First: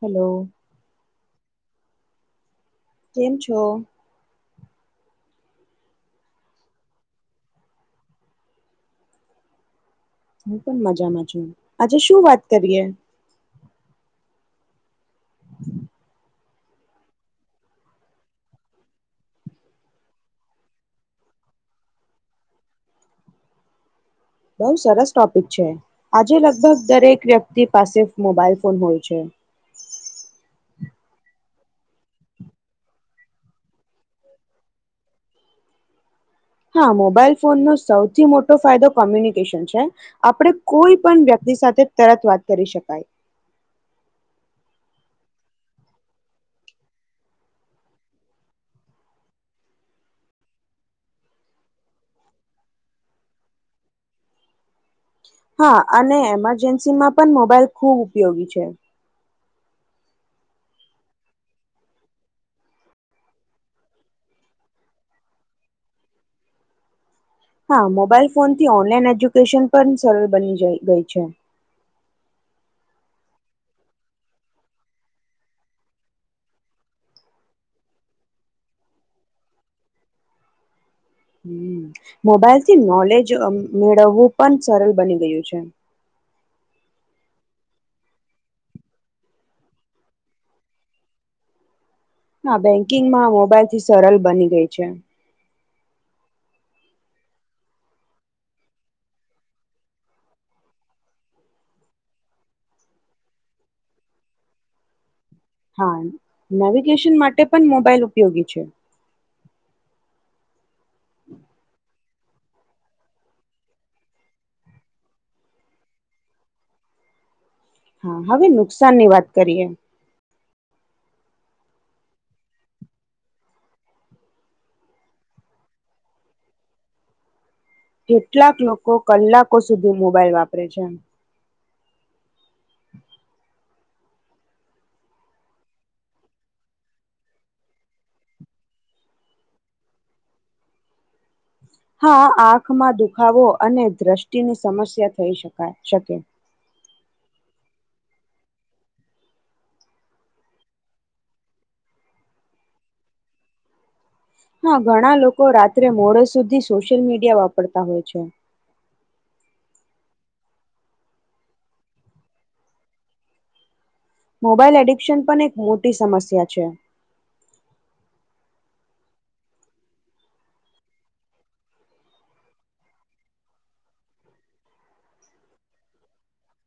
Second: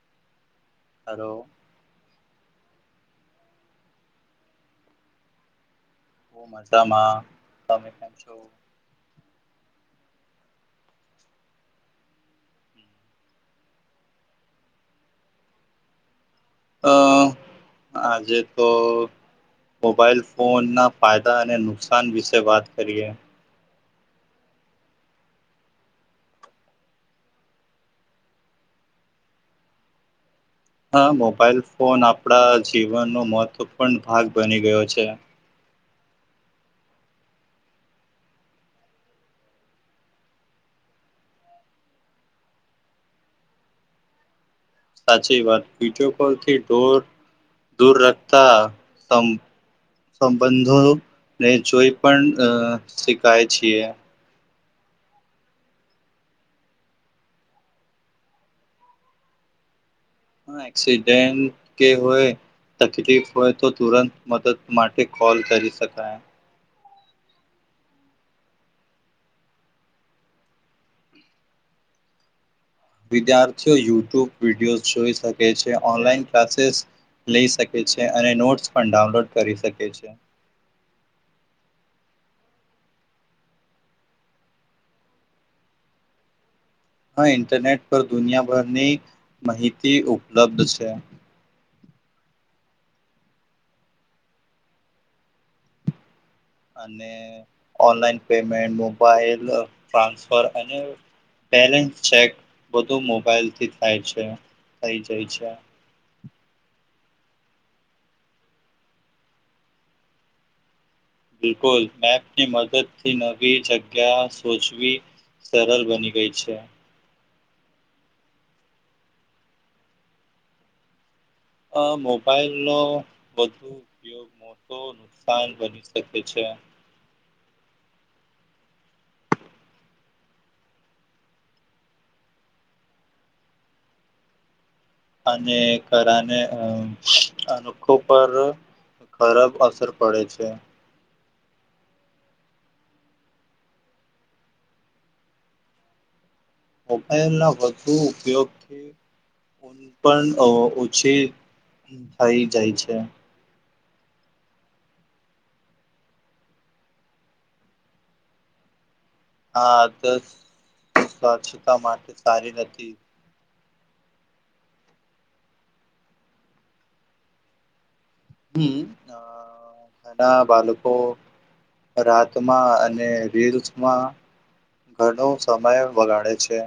Hello hello કેમ છો બ મજામાં તમેમ છો હું પણ મજામાં છું આજે શું વાત કરીએ અ આજે તો મોબાઈલ ફોન ના ફાયદા અને નુકસાન વિશે વાત કરીએ બહુ સરસ ટોપિક છે આજે લગભગ દરેક વ્યક્તિ પાસે મોબાઈલ ફોન હોય છે હા મોબાઈલ ફોન આપણા જીવનનો મહત્વપૂર્ણ ભાગ બની ગયો છે હા મોબાઈલ ફોનનો સૌથી મોટો ફાયદો કોમ્યુનિકેશન છે આપણે કોઈ પણ વ્યક્તિ સાથે તરત વાત કરી શકાય સાચી વાત વિડીયો કોલથીોર દૂર રખતા સંબંધોને જોઈ પણ શીખાય છેીએ હા અને એમરજન્સીમાં પણ મોબાઈલ ખૂબ ઉપયોગી છે હ એક્સિડેન્ટ કે હોય તકલીફ હોય તો તુરંત મદદ માટે કોલ કરી શકાય હા મોબાઈલ ફોનથી ઓનલાઈન એજ્યુકેશન પણ સરળ બની ગઈ છે વિદ્યાર્થીઓ યુટ્યુબ વિડીયો જોઈ શકે છે ઓનલાઈન ક્લાસીસ લઈ શકે છે અને નોટ્સ પણ ડાઉનલોડ કરી શકે છે હ મોબાઈલ થી નોલેજ મેળવવું પણ સરળ બની ગયું છે હા ઈન્ટરનેટ પર દુનિયાભરની માહિતી ઉપલબ્ધ છે હા બેંકિંગમાં મોબાઈલથી સરળ બની ગઈ છે અને ઓનલાઈન પેમેન્ટ મોબાઈલ ટ્રાન્સફર અને બેલેન્સ ચેક બધું મોબાઈલથી થાય છે થ [inaudible] હા નેવિગેશન માટે પણ મોબાઇલ ઉપયોગી છે. બિલકુલ મે ની મદદ થી નવી જગ્યા સોચવી સરળ બની ગઈ છે. હા હવે નુકસાનની વાત કરીએ આ મોબાઈલ નો વધુ ઉપયોગ મોટો નુકસાન બની શકે છે. કેટલાક લોકો કલાકો સુધી મોબાઈલ વાપરે છે. અને કારને અ અનોખો પર ખરાબ અસર પડે છે. હા આંખમાં દુખાવો અને દ્રષ્ટિની સમસ્યા થઈ શકાય શકે મોબાઈલ ના વધુ ઉપયોગથી પણ ઓછી થઈ જાય છે. હા ઘણા લોકો રાત્રે મોડે સુધી સોશિયલ મીડિયા વાપરતા હોય છે. હા તો સ્વચ્છતા માટે સારી નથી. મોબાાઈલ એડિક્શન પણ એક મોટી સમસ્યા છે. ઘના બાળકો રાતમાં અને રીલ્સમાં ઘણો સમય વગાડે છે.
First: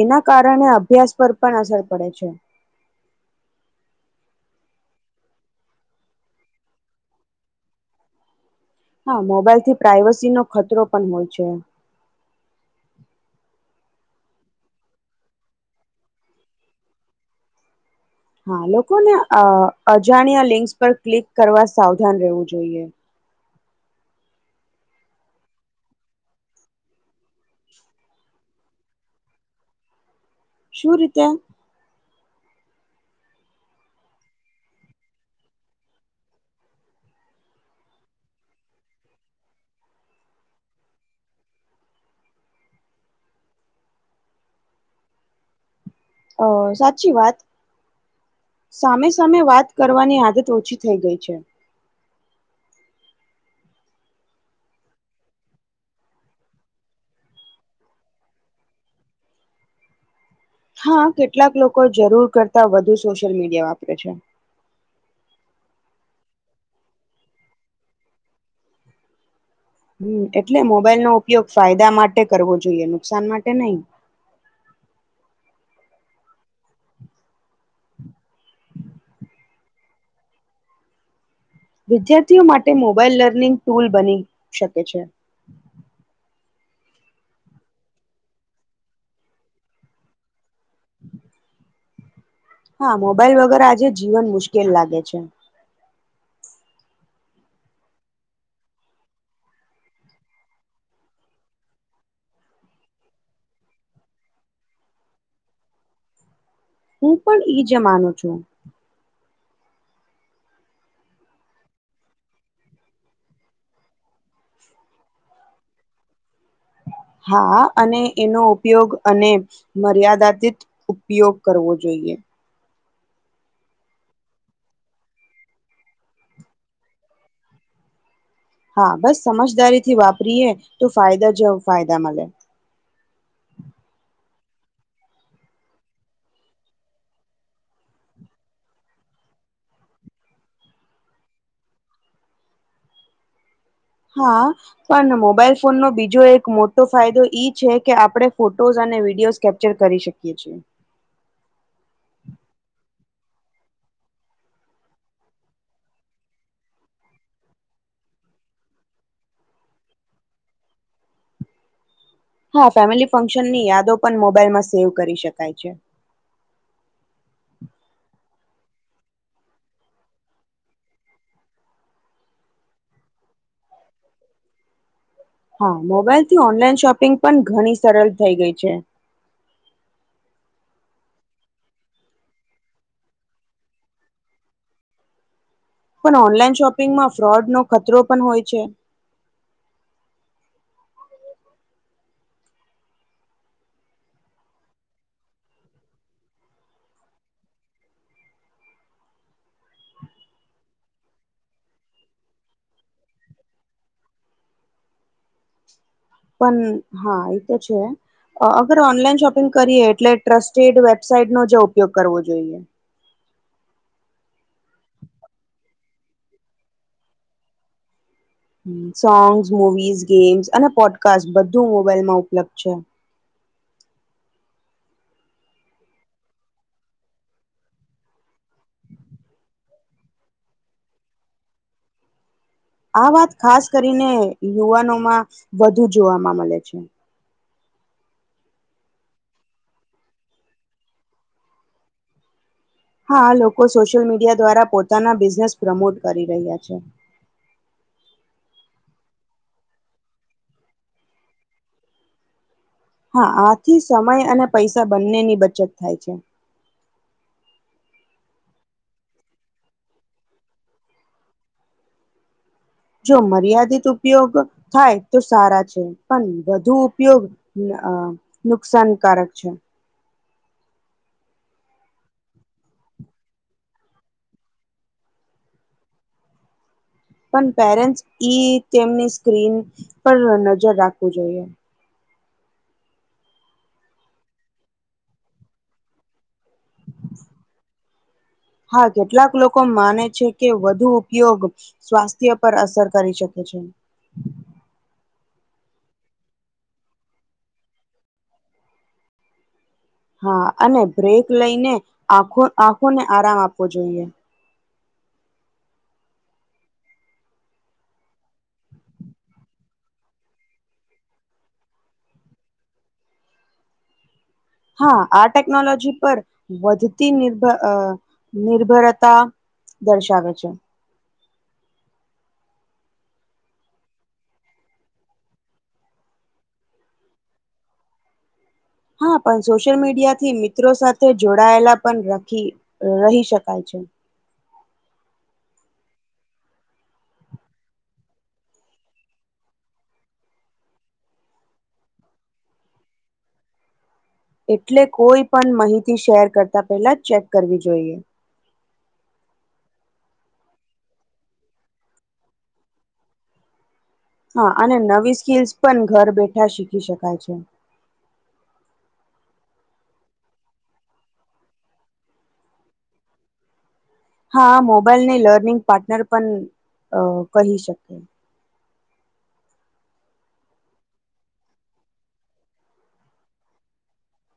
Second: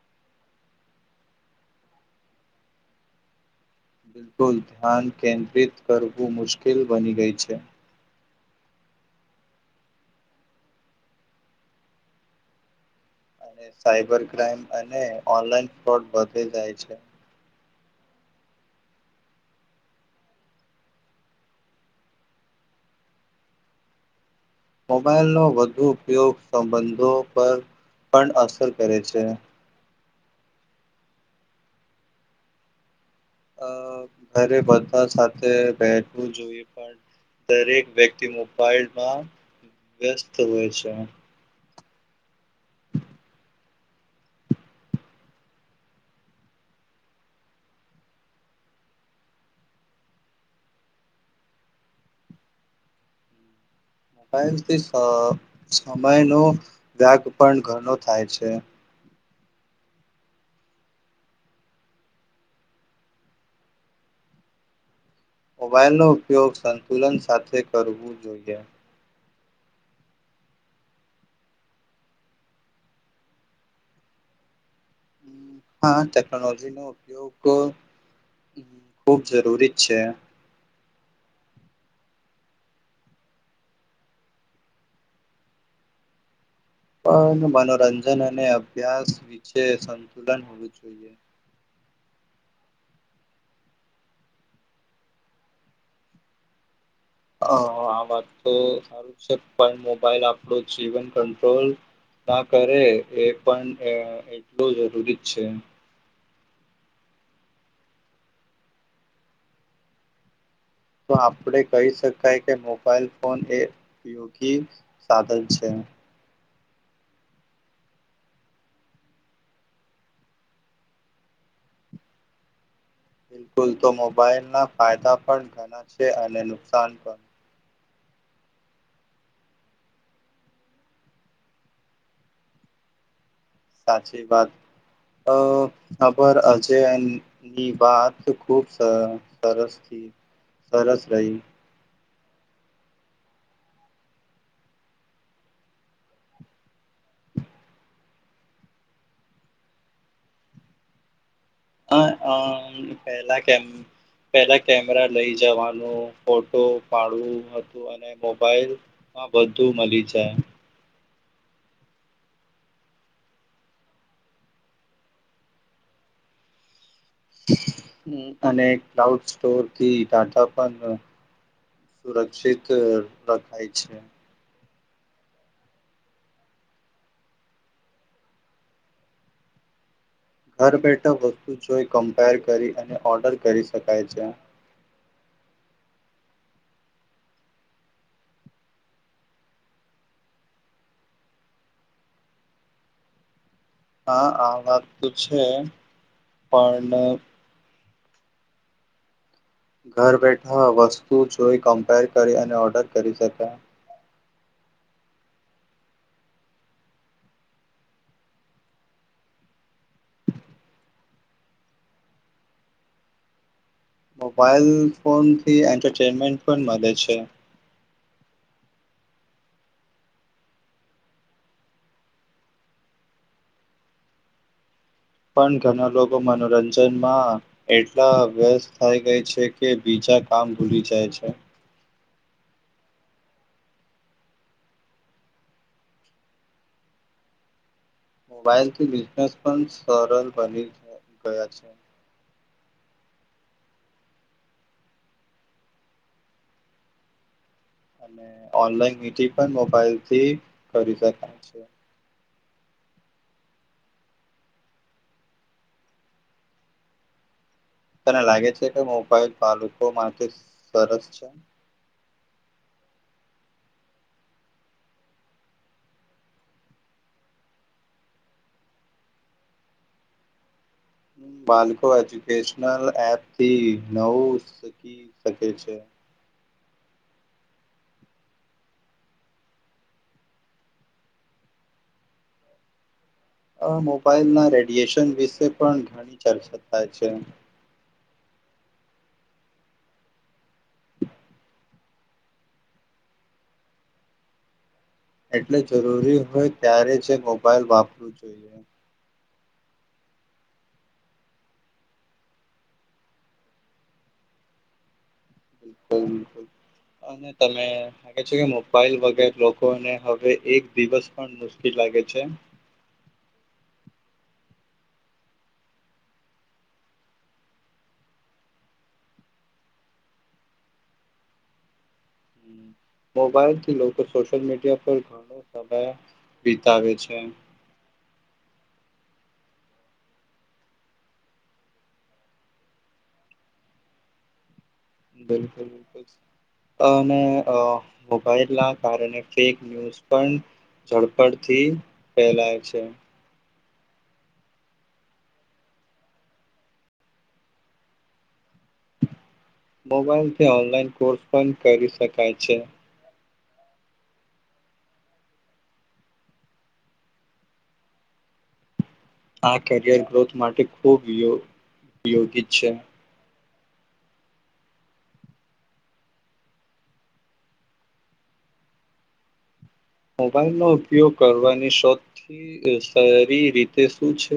એના કારણે અભ્યાસ પર પણ અસર પડે છે બિલકુલ ધ્યાન કેન્દ્રિત કરવું મુશ્કેલ બની ગઈ છે. હા મોબાઈલ થી પ્રઇવસી નો ખતરો પણ હોય છે. સાઈબર ક્રાઈમ અને ઓનલાઈન ફો વધી જાય છે. હા લોકોને અ અજાણ્યા લિંકસ પર ક્લિક કરવા સાવધાન રહેવું જોઈએ. મોબાઈલનો વધુ ઉપયોગ સંબંધો પર પણ અસર કરે છે. શું રીતે? અ ઘરે બધા સાથે બેઠવું જોઈએ પણ દરેક વ્યક્તિ મોબાઈલમાં વ્યસ્ત હોય છે. અ સાચી વાત સામે સામે વાત કરવાની આદત ઓછી થઈ ગઈ છે. મોબલથી સમયનોો વ્યાગ પણ ઘનો થાય છે. હા કેટલાક લોકો જરૂર કરતા વધુ સોશિયલ મીડિયા વાપરે છે. મોબાઈલનોો ઉપયોગ સંતુલન સાથે કરવું જોઈએ. હુમ એટલે મોબાઈલ નો ઉપયોગ ફાયદા માટે કરવો જોઈએ નુકસાન માટે નહી. હા ટેકનોલોજીનોો ઉપયોગ ખૂબ જરૂરી જ છે. વિદ્યાર્થીઓ માટે મોબાાઈલ લર્નિંગ ટૂલ બની શકે છે. પણ મનોરંજન અને અભ્યાસ વિશેે સંતુલન હોવું [inaudible] હા મોબાઈલ વગર આજે જીવન મુશ્કેલ લાગે છે. આ વાત તો સારું છે પણ મોબાઈલ આપણું જીવન કંટ્રોલ ના કરે એ પણ એટલું જરૂરી જ છે. હું પણ ઈ જ માનો છું. તો આપણે કહી શકાય કે મોબાઈલ ફોન એ ઉપયોગી સાધન છે. હા અને એનો ઉપયોગ અને મર્યાદાતિત ઉપયોગ કરવો જોઈએ. બિલકુલ તો મોબાઈલ ના ફાયદા પણ ઘણા છે અને નુકસાન પણ હા બસ સમજદારીથી વાપરીએ તો ફાયદા જવ ફાયદા મળે સાચી વાત અ ખબર અજયની વાત ખુબ સરસ થી સરસ રહી હા પણ મોબાઈલ ફોનનો બીજો એક મોટો ફાયદો ઈ છે કે આપણે ફોટોઝ અને વિડીિયોઝ કેપ્ચર કરી શકીએ છીએ પલા પહેલા કેમેરા લઈ જવાનું ફોટો પાડવું હતું અને મોબાઈલમાં બધું મળી જાય હા ફેમિલી ફંક્શનની યાદો પણ મોબાઈલમાં સેવ કરી શકાય છે. અને ક્લાઉડ સ્ટોરથી ટાટા પણ સુરક્ષિત રખાય છે હા મોબાઈલ થી ઓનલાઈન શોપિંગ પણ ઘણી સરળ થઈ ગઈ છે. ઘર બેઠા વસ્તુ જોઈ કમ્પેર કરી અને ઓર્ડર કરી શકાય છે. પણ ઓનલાઈન શોપિંગમાં ફ્રોડનો ખતરો પણ હોય છે. હા આ વાત તો છે પણ ઘર બેઠા વસ્તુ જોઈ કમ્પેર કરી અને ઓર્ડર કરી શક પણ હા એ તો છે અગર ઓનલાઈન શોપિંગ કરીએ એટલે ટ્રસ્ટેડ વેબસાઇટનોો જે ઉપયોગ કરવો જોઈએ મોબાઈલ ફોન થી એન્ટરટેનમેન્ટ પણ મળે છે. સોંગ્સ મૂવીિઝ ગેમ્સ અને પોડકાસ્ટ બધું મોબાાઈલમાં ઉપલબ્ધ છે પણ ઘણા લોકો મનોરંજનમાં એટલા વ્યસ્ત થાય ગઈ છે કે બીજા કામ ભૂલી જાય છે આ વાત ખાસ કરીને યુવાનોમાં વધુ જોવાવામાં મળે છે મોબાઈલથી બિઝનેસ પણ સરળ બની ગયા છે હા લોકો સોશિયલ મીડિયા દ્વારા પોતાના બિઝનેસ પ્રમોટ કરી રહ્યા છે અને ઓનલાઈન મિટિંગ પણ મોબાઈલથી કરી શકાય છે હા આથી સમય અને પૈસા બંનેની બચત થાય છે તને લાગે છે કે મોબાઈલ બાળકો માટે સરસ છે જો મર્યાદિત ઉપયોગ થાય તો સારા છે પણ વધુ ઉપયોગ ન અ નુકસાનકારક છે બાળકો એજ્યુકેશનલ એપ થી નવું શીખી શકે છે પણ પેરેન્ટસ ઈ તેમની સ્ક્રીન પર નજર રાખવું જોઈએ અ મોબાઈલના રેડિએેશન વિશે પણ ઘણી ચર્ચા થાય છે હા કેટલાક લોકો માને છે કે વધુ ઉપયોગ સ્વાસ્થ્ય પર અસર કરી શકે છે એટલે જરૂરી હોય ત્યારે જ મોબાઈલ વાપરવું જોઈએ હા અને બ્રેક લઈને આખો આંખોને આરામ આપવો જોઈએ બિલકુલ અને તમે લાગે છે. કે મોબાઈલ વગર લોકોને હવે એક દિવસ પણ મુશ્કેલ લાગે છે. હા આ ટેકનોલોજી પર વધતી નિર્ભ નિર્ભરતા દર્શાવે છે. હમ. મોબાઈલથી લોકો સોશિયલ મીડિયા પર ઘણો સમય વિતાવે છે. હા પણ સોશિયલ મીડિયા થી મિત્રો સાથે જોડાયેલા પણ રાખી રહી શકાય છે. બિલકુલ અને મોબાઈલ ના કારણે ફેક ન્યૂઝ પણ ઝડપડ થી ફેલાય છે. એટલે કોઈ પણ માહિતી શેર કરતા પહેલા ચેક કરવી જોઈએ. મોબાઈલથી ઓનલાઈન કોર્સ પણ કરી શકાય છે. હા અને નવી સ્કીલ્સ પણ ઘર બેઠા શીખી શકાય છે. આ કરિયર ગ્રોથ માટે ખૂબ યોગ યોગી છે. હા મોબાઈલને લર્નિંગ પાર્ટનર પણ અ કહી શકે. મોબાઈલનો ઉપયોગ કરવાની સૌથી સારી રીતે શું છે.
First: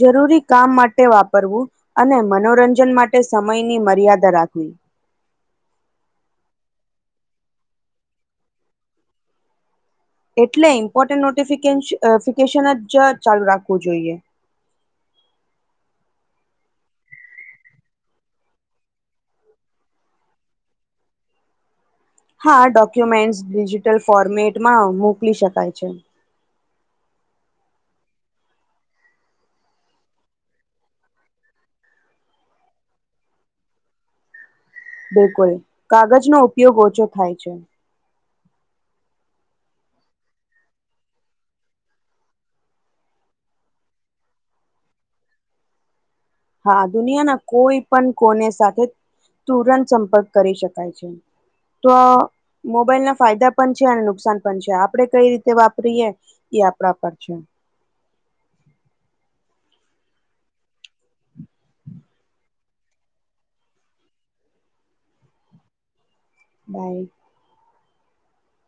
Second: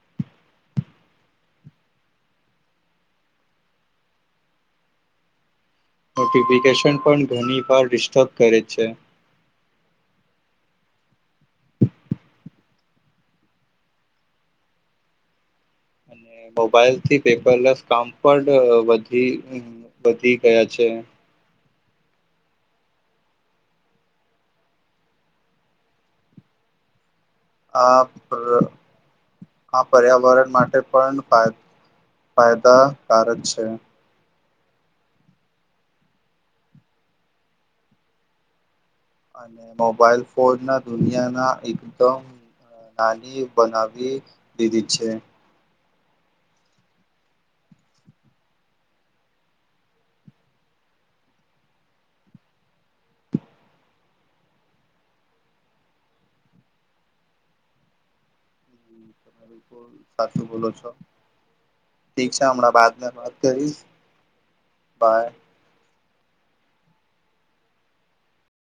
જરૂરી કામ માટે વાપરવું અને મનોરંજન માટે સમયની મર્યાદા રાખવી. નોટિફિકેશન પણ ઘણી વાર ડિસ્ટર્બ કરે છે. એટલે ઇમ્પોર્ટન્ટ નોટિફિકેશન્સ નોટિફિકેશન જ ચાલુ રાખવું જોઈએ. મોબાઈલ થી પેપરલેસ કામ પણ વધી વધી ગયા છે. હા ડોક્યુમેન્ટ્સ ડિજિટલ ફોર્મેટમાં મોકલી શકાય છે. આ આ પર્યાવરણ માટે પણ ફાયદાકારક છે. બિલકુલ કાગજનો ઉપયોગ ઓછો થાય છે. અને મોબાઈલ ફોન ના દુનિયાના એકદમ નાની બનાવી દીધી છે. હા દુનિયાના કોઈ પણ કોને સાથે તુરંત સંપર્ક કરી શકાય છે. તો મોબાઈલના ફાયદા પણ છે અને નુકસાન પણ છે. આપડે કઈ રીતે વાપરીએ એ આપણા પર છે. બ સાચું બોલો છો ઠીક છે. હમણાં બાદને વાત કરીશ બાય બાઈ